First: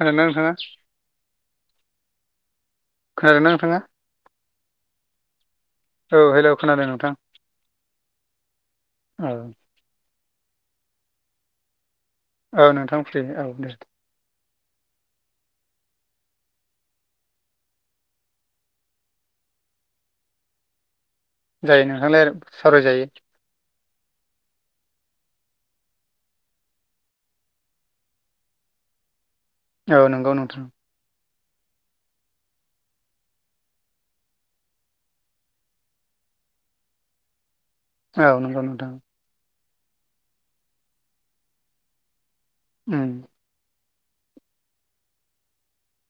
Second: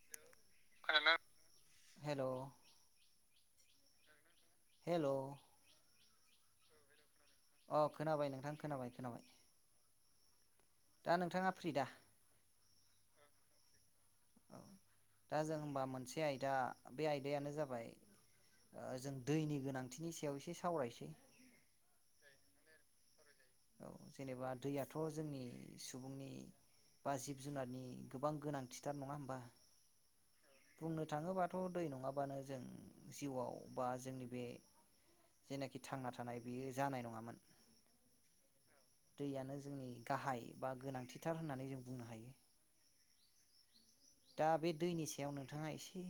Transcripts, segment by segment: खोनादोंदा नोंथाङा हेल' खोनादोंना नोंथाङा हेल' औ हेल' खोनादों नोंथां अ खोनाबाय नोंथां खोनाबाय खोनाबाय औ दा नोंथाङा फ्रि दा औ नोंथां फ्रि औ दे औ दा जों होमबा मोनसे आयदा बे आयदायानो जाबाय जों दैनि गोनांथिनि सायाव एसे सावरायसै जायो नोंथां रायलाय सावराय जायो औ जेनेबा दैयाथ' जोंनि सुबुंनि बा जिब जुनारनि गोबां गोनांथिथार नङा होमबा औ नंगौ नोंथां थ' दै नङाबानो जों जिउआव बा जोंनि बे जेनाखि थांना थानाय बेयो जानाय नङामोन औ नंगौ नोंथां दैयानो जोंनि गाहाय बा गोनांथिथार होननानै जों बुंनो हायो उ दा बे दैनि सायाव नोंथाङा एसे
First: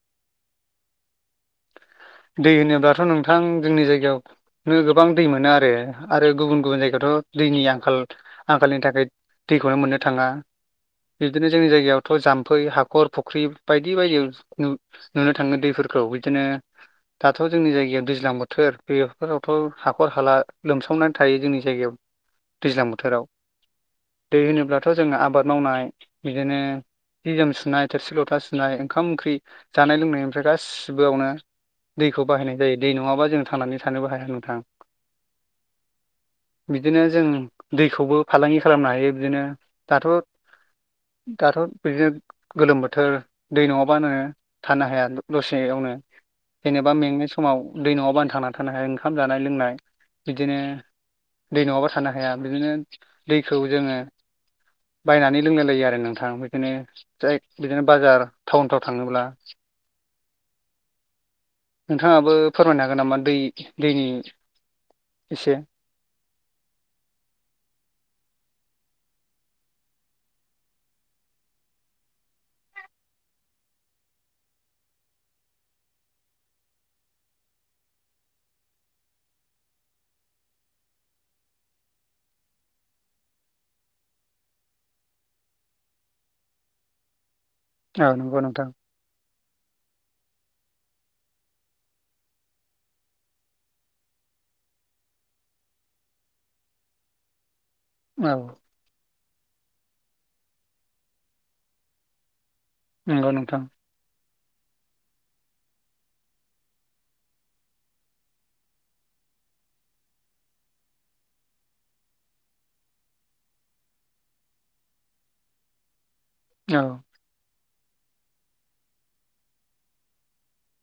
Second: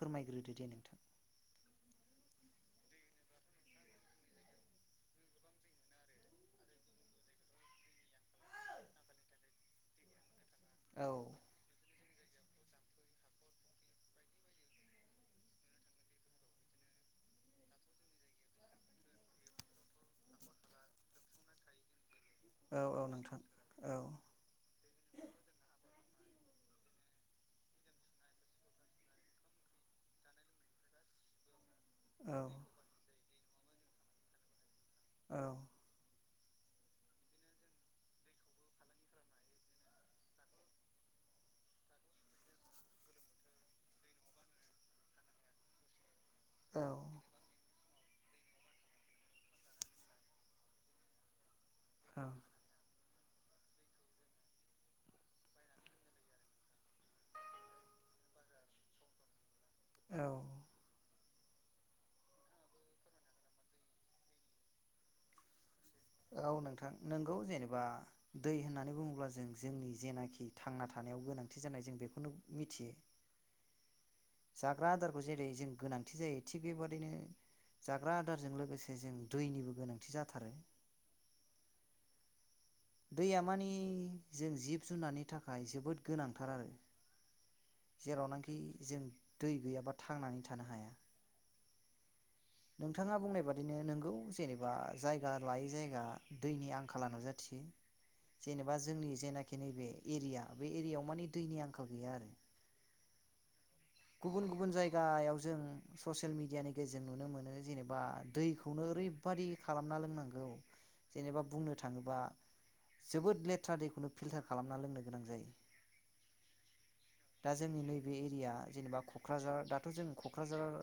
फोरमायग्रोदो दे नोंथां दै होनोब्लाथ' नोंथां जोंनि जायगायावनो गोबां दै मोनो आरो आरो गुबुन गुबुन जायगायावथ' दै नि आंखाल आंखालनि थाखाय दैखौहाय मोननो थाङा औ बिदिनो जोंनि जायगायाव थ' जामफै हाखर फुख्रि बायदि बायदियाव नुनो थाङो दैफोरखौ बिदिनो दाथ' जोंनि जायगायाव दैज्लां बोथोर बेफोरावथ' हाखर हाला लोमसावनानै थायो जोंनि जायगायाव औ दैज्लां औ बोथोराव नोंथां औ दै होनोब्लाथ' जोङो आबाद मावनाय बिदिनो जि जोम सुनाय थोरसि लथा सुनाय ओंखाम ओंख्रि जानाय लोंनायनिफ्राय गासिबोयावनो दैखौ औ बाहायनाय जायो दै नङाबा जों थांनानै थानोबो हाया नोंथां औ बिदिनो जों दैखौबो फालांगि खालामनो हायो बिदिनो दाथ' दाथ' बिदिनो गोलोम बोथोर दै नङाबानो थानो हाया दसे नो औ जेनेबा मेंनाय समाव दै नङाबानो थांना थानो हाया ओंखाम जानाय लोंनाय बिदिनो दै नङाबा थानो औ हाया बिदिनो दैखौ जोङो बायनानै लोंलायलायो आरो नोंथां बिदिनो जाय बिदिनो बाजार टाउनफ्राव थाङोब्ला औ नोंथाङाबो फोरमायनो हागोन नामा दै दैनि एसे औ नोंथां नोंगौ जेनेबा दै होननानै बुङोब्ला जों जोंनि जेनाखि थांना थानो याव गोनांथि जानाय जों बेखौनो मिथियो। जाग्रा आदारखौ जेरै जों गोनांथि जायो थिग बेबादिनो। जाग्रा आदारजों लोगोसे जों दैनिबो गोनांथि जाथारो। दैया मानि जों जिब जुनारनि थाखाय जोबोद गोनांथार आरो औ नंगौ जेरावनाखि नोंथां जों दै गैयाबा थांनानै थानो हाया। नोंथाङा बुंनाय बादिनो नोंगौ जेनेबा जायगा लायै जायगा दैनि आंखाला नुजाथियो। औ जेनेबा जोंनि जेनाखि नैबे एरिया बे एरियायाव माने दैनि आंखाल गैया आरो। नंगौ नोंथां। गुबुन गुबुन जायगायाव जों ससियेल मिडियानि गेजेरजों नुनो मोनो जेनेबा दैखौनो ओरै बादि खालामना लोंनांगो जेनेबा बुंनो थाङोबा जोबोद लेथ्रा दैखौनो फिल्टार खालामना लोंनो गोनां जायो औ। दा जोंनि नैबे एरिया जेनेबा क'क्राझार दाथ' जों क'क्राझार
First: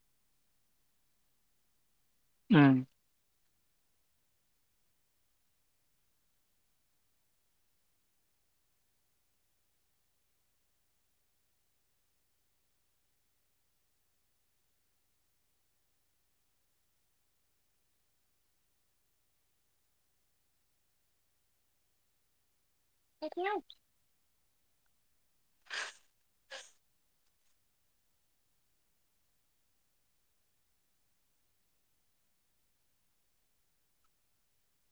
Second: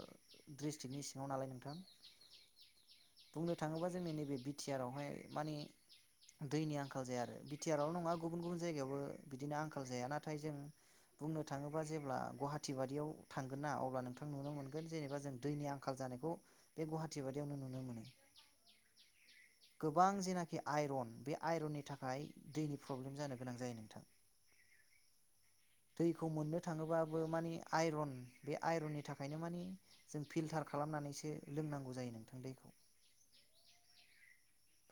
डिस्ट्रिकनि सिङाव नालाय नोंथां [unintelligible] उम बुंनो थाङोबा जोंनि नैबे बि टि आर आवहाय माने दैनि आं खाल जाया आरो बि टि आर आवल नङा गुबुन गुबुन जायगायावबो बिदिनो आंखाल जाया नाथाय जों बुंनो थाङोबा जेब्ला गुवाहाटि बादियाव थांगोन ना अब्ला नोंथां नुनो मोनगोन जेनेबा जों दैनि आंखाल जा। जानायखौ बे गुवाहाटि बादियावनो नुनो मोनो। गोबां जेनाखि आइरन बे आइरननि थाखाय दैनि प्रब्लेम जानो गोनां जायो नोंथां दैखौ मोननो थाङोबाबो माने। आइरन बे आइरननि थाखायनो माने जों फिल्टार खालामनानैसो लोंनांगौ जायो नोंथां दै।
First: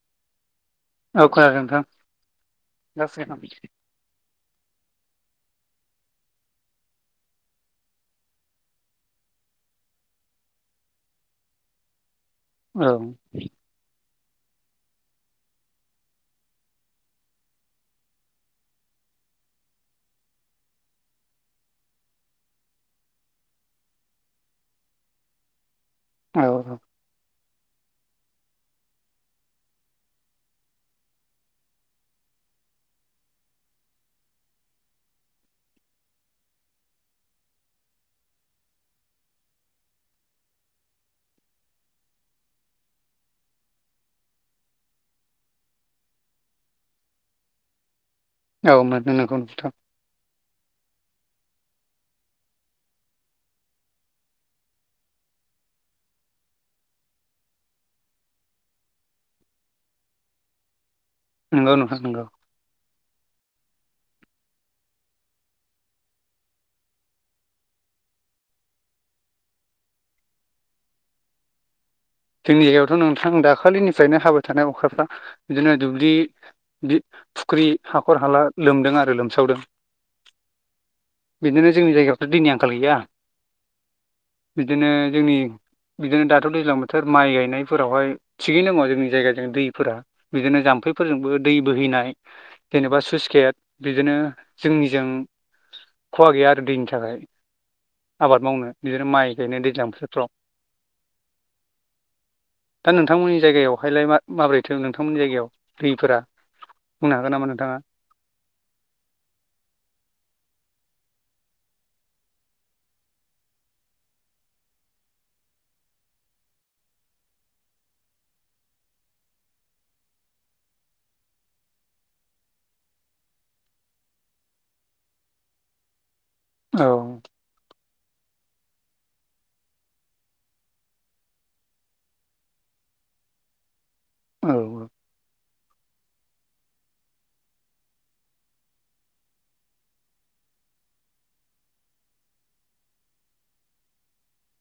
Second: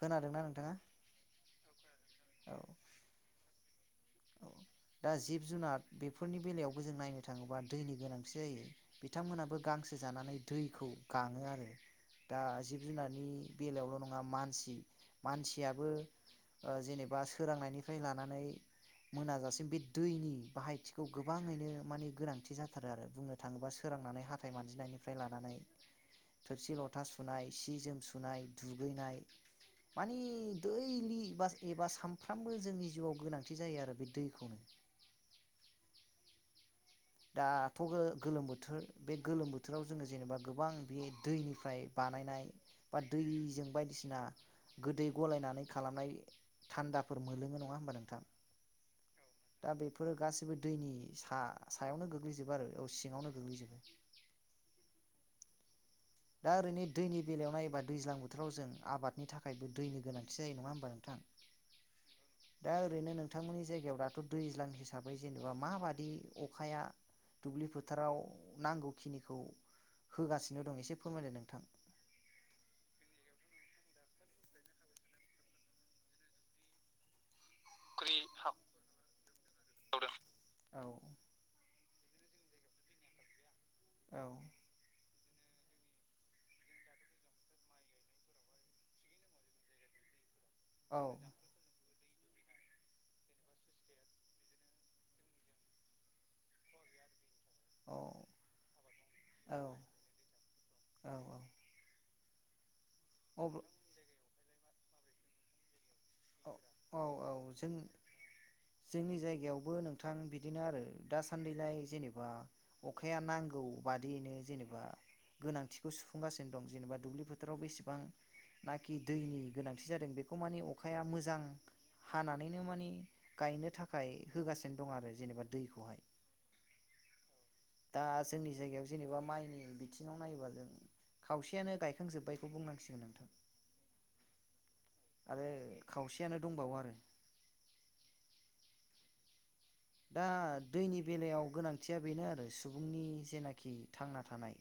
खोनादोंना नोंथाङा। औ खोनादों नोंथां औ जासिगोन ओं। [inaudible] दा जिब जुनार बेफोरनि बेलायावबो जों नायनो थाङोबा दैनि गोनांथि जायो बिथांमोनाबो गां सो जानानै दैखौ गाङो आरो दा औ जिब जुनारनि बेलायावल' नं ङा मानसि मानसियाबो जेनेबा सोरोंनायनिफ्राय लानानै। मोनाजासिम बे दैनि बाहायथिखौ गोबाङैनो माने गोनांथि जाथारो आरो बुंनो थाङोबा। सोरांनानै हाथाय मानजिनायनिफ्राय लानानै औ थोरसि लथा सुनाय। सि जोम सुनाय दुगैनाय मानि दैलि एबा एबा सानफ्रामबो जोंनि जिउआव गोनां थि जायो आरो बे दैखौ दाथ' गो गोलोम बोथोर बे गोलोम बोथोराव जोङो जेनेबा गोबां बे दैनिफ्राय बा बानायनाय बा दैजों बायदिसिना। गोदै गलायनानै खालामनाय थान्दाफोर मोनलोङो नङा होमबा नोंथां। औ मोनो नंगौ नोंथां दा बेफोरो गासैबो दैनि सा। सायावनो गोग्लैजोबो आरो औ सिङावनो गोग्लैजोबो दा ओरैनो दैनि बेलायाव नायोबा दैज्लां बोथोराव जों आबादनि थाखायबो दैनि गोनांथि जायो नङा होमबा। थां नंगौ नोंथां नंगौ दा ओरैनो नोंथांमोननि जायगायाव दाथ' दैज्लां हिसाबै जेनेबा माबादि अखाया दुब्लि फोथाराव नांगौखिनिखौ होगासिनो दं एसे फोरमायलाय नोंथां। जोंनि जायगायावथ' नोंथां दाखालिनिफ्रायनो हाबाय थानाय अखाफ्रा बिदिनो दुब्लि दि। फुख्रि हाखर फुख्रि हाला हाखर लोमदों आरो लोमसावदों औ बिदिनो। जोंनि जायगायावथ' दैनि आंखाल गैया औ बिदिनो जोंनि बिदिनो दाथ' दैज्लां बो। थोर माइ गायनायफोरावहाय थिगैनो दङा जोंनि जायगाजों दैफोरा। बिदिनो औ जाम्फैफोरजोंबो दै बोहैनाय जेनेबा सुइस गेट बिदिनो जोंनिजों खहा गैया आरो दैनि थाखाय। औ आबाद मावनो बिदिनो माइ औ गायनाय दैज्लां बोथोरफ्राव दा नोंथांमोननि औ अ जायगायावहायलाय मा माबोरैथो नोंथांमोननि जायगायावयंत रय यंतंत औ औ औ जोंनि जोंनि जायगायावबो नोंथां बिदिनो आरोय दासान्दिलाय जेनेबा अखाया नांगौ बादियैनो जेनेबा गोनांथिखौ सुफुंगासिनो दं जेनेबा दुब्लि फोथाराव बेसेबां नाखि दैनि गोनांथि जादों बेखौ माने अखाया मोजां हानानैनो मानि गायनो थाखाय होगासिनो दं आरो जेनेबा दैखौहाय औ दा जोंनि जायगायाव जेनेबा माइनि बिथिङाव नायोबा जों खावसेयानो गायखांजोब्बायखौ बुंनांऊसिगोन नोंथां औ औ आरो खावसेयानो दंबावो आरो दा दैनि बेलायाव गोनांथिया बेनो आरो सुबुंनि जेनाखि थांना थानाय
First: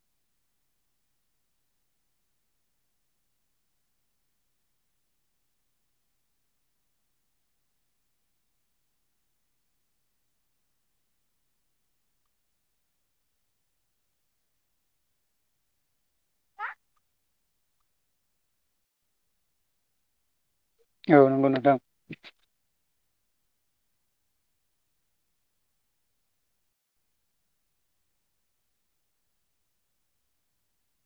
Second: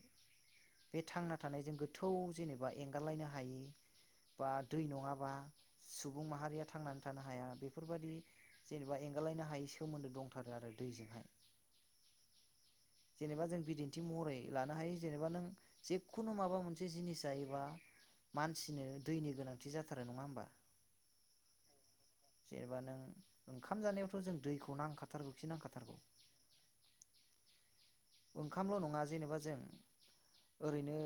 बे थांना थानायजों गोथौ जेनेबा एंगारलायनो हायि बा दै नङाबा सुबुं माहारिया थांनानै थानो हाया बेफोरबायदि जेनेबा एंगारालायनो हायै सोमोन्दो दंथारो आरो दैजोंहाय जेनेबा जों बिदिन्थि महरै लानो हायो जेनेबा नों जेखुनु माबा मोनसे जिनिस जायोबा मानसिनो दैनि गोनांथि जाथारो नङा होमबा? औ नंगौ नोंथां जेनेबा नों ओंखाम जानायावथ' जों दैखौ नांखाथारगौखि नांखाथारगौ ओंखामल' नङा जेनेबा जों ओरैनो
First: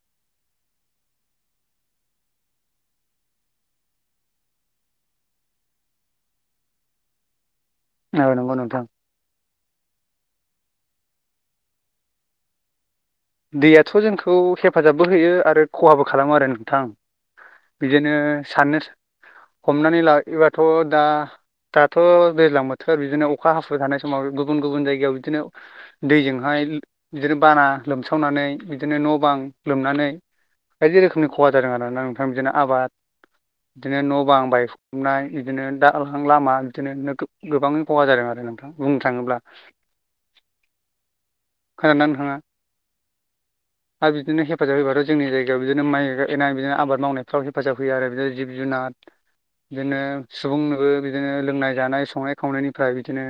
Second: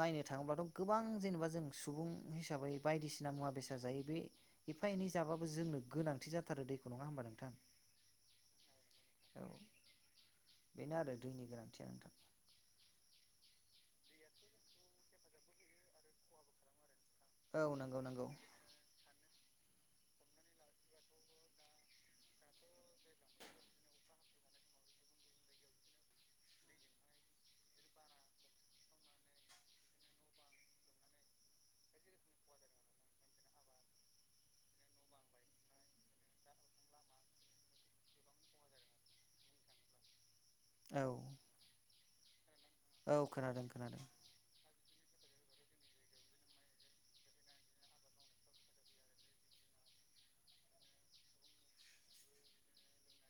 नायनो थाङोब्लाथ' गोबां जेनेबा जों सुबुं हिसाबै बायदिसिना मुवा बेसाद जायो बे एफा एनै जाबाबो जोंनो गोनांथि जाथारो दैखौ नङा होमबा नोंथां औ नंगौ नोंथां। औ बेनो आरो दैनि गोनांथिया नोंथां दैयाथ' जोंखौ हेफाजाबबो होयो आरो खहाबो खालामो आरो नोंथां औ नंगौ बिदिनो नंगौ साननो हमनानै लायोबाथ' दा दाथ' दैज्लां बोथोर बिदिनो अखा हाखु थानाय समाव गुबुन गुबुन जायगायाव बिदिनो दैजोंहाय बिदिनो बाना लोमसावनानै बिदिनो न'बां लोमनानै बायदि रोखोमनि खहा जादों आरोना नोंथां बिदिनो आबाद बिदिनो न' बां बायफुमनाय बिदिनो दहां लामा बिदिनो गोबाङै खहा जादों आरो नोंथां बुंनो थाङोब्ला औ फोराननानै थाङा औ खोनादों खोनादों आरो बिदिनो हेफाजाब होबाथाय जोंनि जायगायाव बिदिनो माइ एनाय बिदिनो आबाद मावनायफ्राव हेफाजाब होयो आरो बिदिनो जिब जुनार बिदिनो सुबुंनोबो बिदिनो लोंनाय जानाय संनाय खावनायनिफ्राय बिदिनो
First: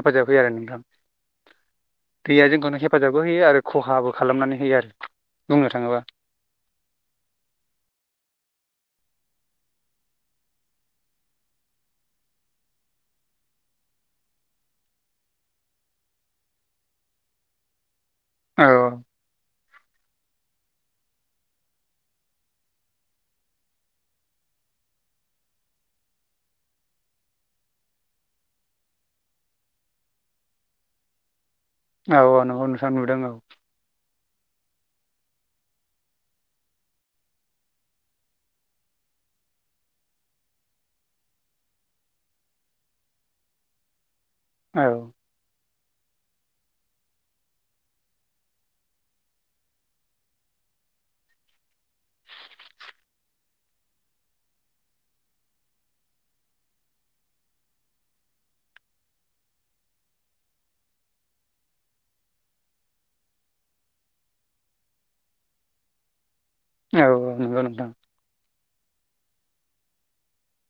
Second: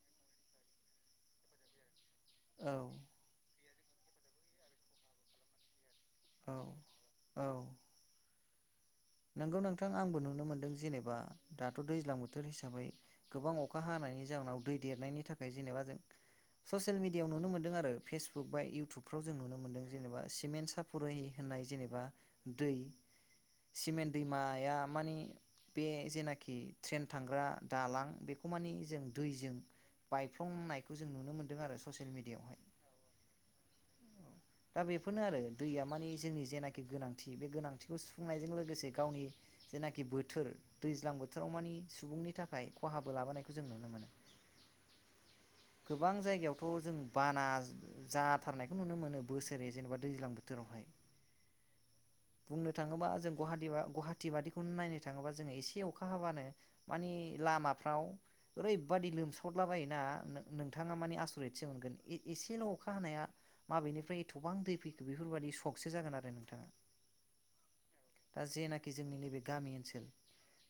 हेफाजाब होयो आरो [inaudible] [inaudible] दैया औ जोंखौनो हेफाजाबबो होयो आरो खहाबो खालामनानै होयो आरो बुंनो थाङोब्ला औ औ नोंगौ नोंथां आंबो नुनो मोन्दों जेनेबा दाथ' दैज्लां बोथोर हिसाबै गोबां अखा हानाय नि जाहोनाव दै देरनायनि थाखाय जेनेबा जों ससियेल मिडियाव नुनो मोनदों आरो फेसबुक बा औ इउटुबफ्राव जों नुनो मोनदों। जेनेबा सिमेन्ट सापुरै होननाय जेनेबा दै सिमेन्ट दैमाया मानि बे जेनाखि ट्रेन थांग्रा दालां बेखौ मानि जों दैजों बायफ्लंनायखौ जों नुनो मोन औ औ नंगौ नोंथां नुदों आं दा बेफोरनो आरो दैया मानिे जोंनि जेनाखि गोनांथि बे गोनांथिखौ सुफुंनायजों लोगोसे गावनि जेनाखि बोथोर दैज्लां बोथोराव मानि सुबुंनि थाखाय खहाबो लाबोनायखौ जों नुनो मोनो। औ गोबां जायगायावथ' जों बाना जाथारनायखौ नुनो मोनो बोसोरे जेनेबा दैज्लां बोथोरावहाय बुंनो थाङोबा जों गुवाहाटि गुवाहाटि बादिखौनो नायनो थाङोबा जोङो एसे अखा हाबानो मानि लामाफ्राव ओरैबादि लोमसावला बायोना नोंथाङा माने आसरितसो मोनगोन एसेल' अखा हानाया माबेनिफ्राय एथ'बां दै फैखो बेफोरबायदि सकसो जागोन आरो नोंथाङा औ औ नंगौ नोंथां दा जेनाखि जोंनि नैबे गामि ओनसोल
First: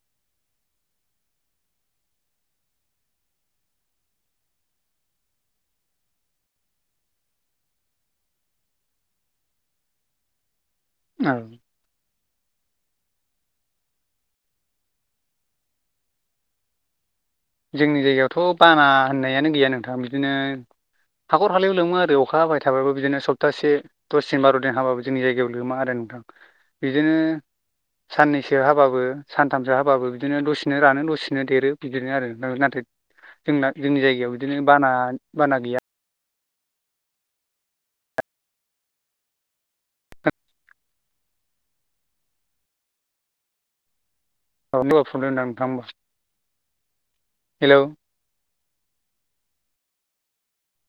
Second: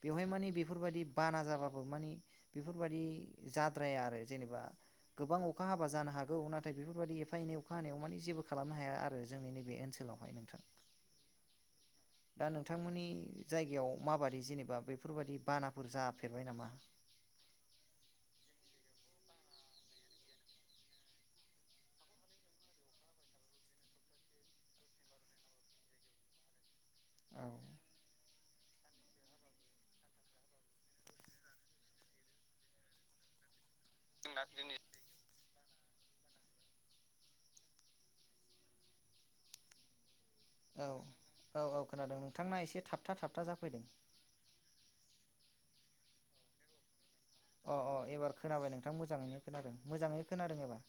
बेवहाय मानि बेफोर बायदि बाना जाबाबो मानि बेफोर बायदि जाद्राया आरो जेनेबा गोबां अखा हाबा जानो हागौ नाथाय बेफोर बायदि एफा एनै अखा हानायाव मानि जेबो खालामनो हाया आरो जोंनि नैबे ओनसोलावहाय नोंथां। औ दा नोंथांमोननि जायगायाव माबादि जेनेबा बेफोरबायदि बानाफोर जाफेरबाय नामा? जोंनि जायगायावथ' बाना होननायानो गैया नोंथां बिदिनो हाखर हालायाव लोमो आरो अखा हाबाय थाबाबो बिदिनो सप्तासे दस दिन बार' दिन हाबो जोंनि जायगायाव लोमा आरो नो थां बिदिनो औ साननैसो सो हाबाबो सानथामसो हाबाबो बिदिनो दसेनो रानो दसिनो देरो बिदिनो आरो नाथाय जोंना जोंनि जायगायाव बिदिनो बाना बाना गैया औ औ औ खोनादों नोंथांना एसे थाबथा थाबथा जाफैदों औ [unintelligible] अ अ एबार खोनाबाय नोंथां मोजाङैनो खोनादों मोजाङैनो खोनादों एबार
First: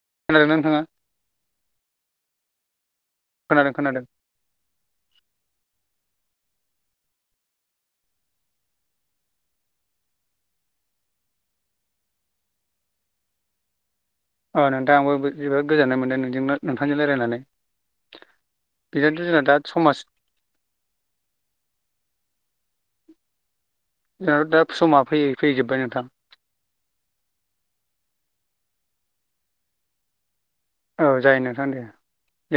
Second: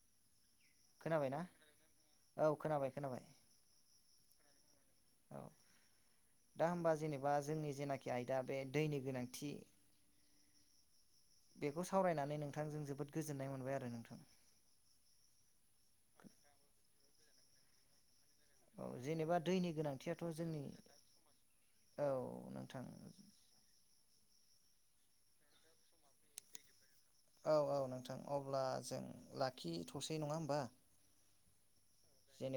[unintelligible] खोनाबायना औ खोनाबाय खोनाबाय खोनादों खोनादों औ दा होमबा जेनेबा जोंनि जेनाखि आयदा बे दैनि गोनांथि बेखौ सावरायनानै नोंथांजों जोबोद गोजोननाय मोनबाय आरो नोंथां ओ थांजों रायलायनानै औ जेनेबा दैनि गोनांथियाथ' जोंनि औ नोंथां जोंना दा समा फैयै फैयै जोबबाय नोंथां। औ औ नोंथां अब्ला जों लाखिथ'सै नङा होमबा। औ जायो नोंथां दे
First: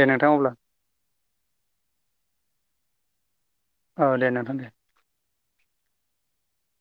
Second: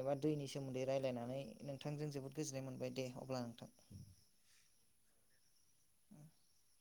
दे नोंथां दैनि अब्ला। सोमोन्दै रायलायनानै नोंथांजों जोबोद गोजोननाय मोनबाय दे अब्ला नोंथां। औ दे नोंथां दे। [inaudible]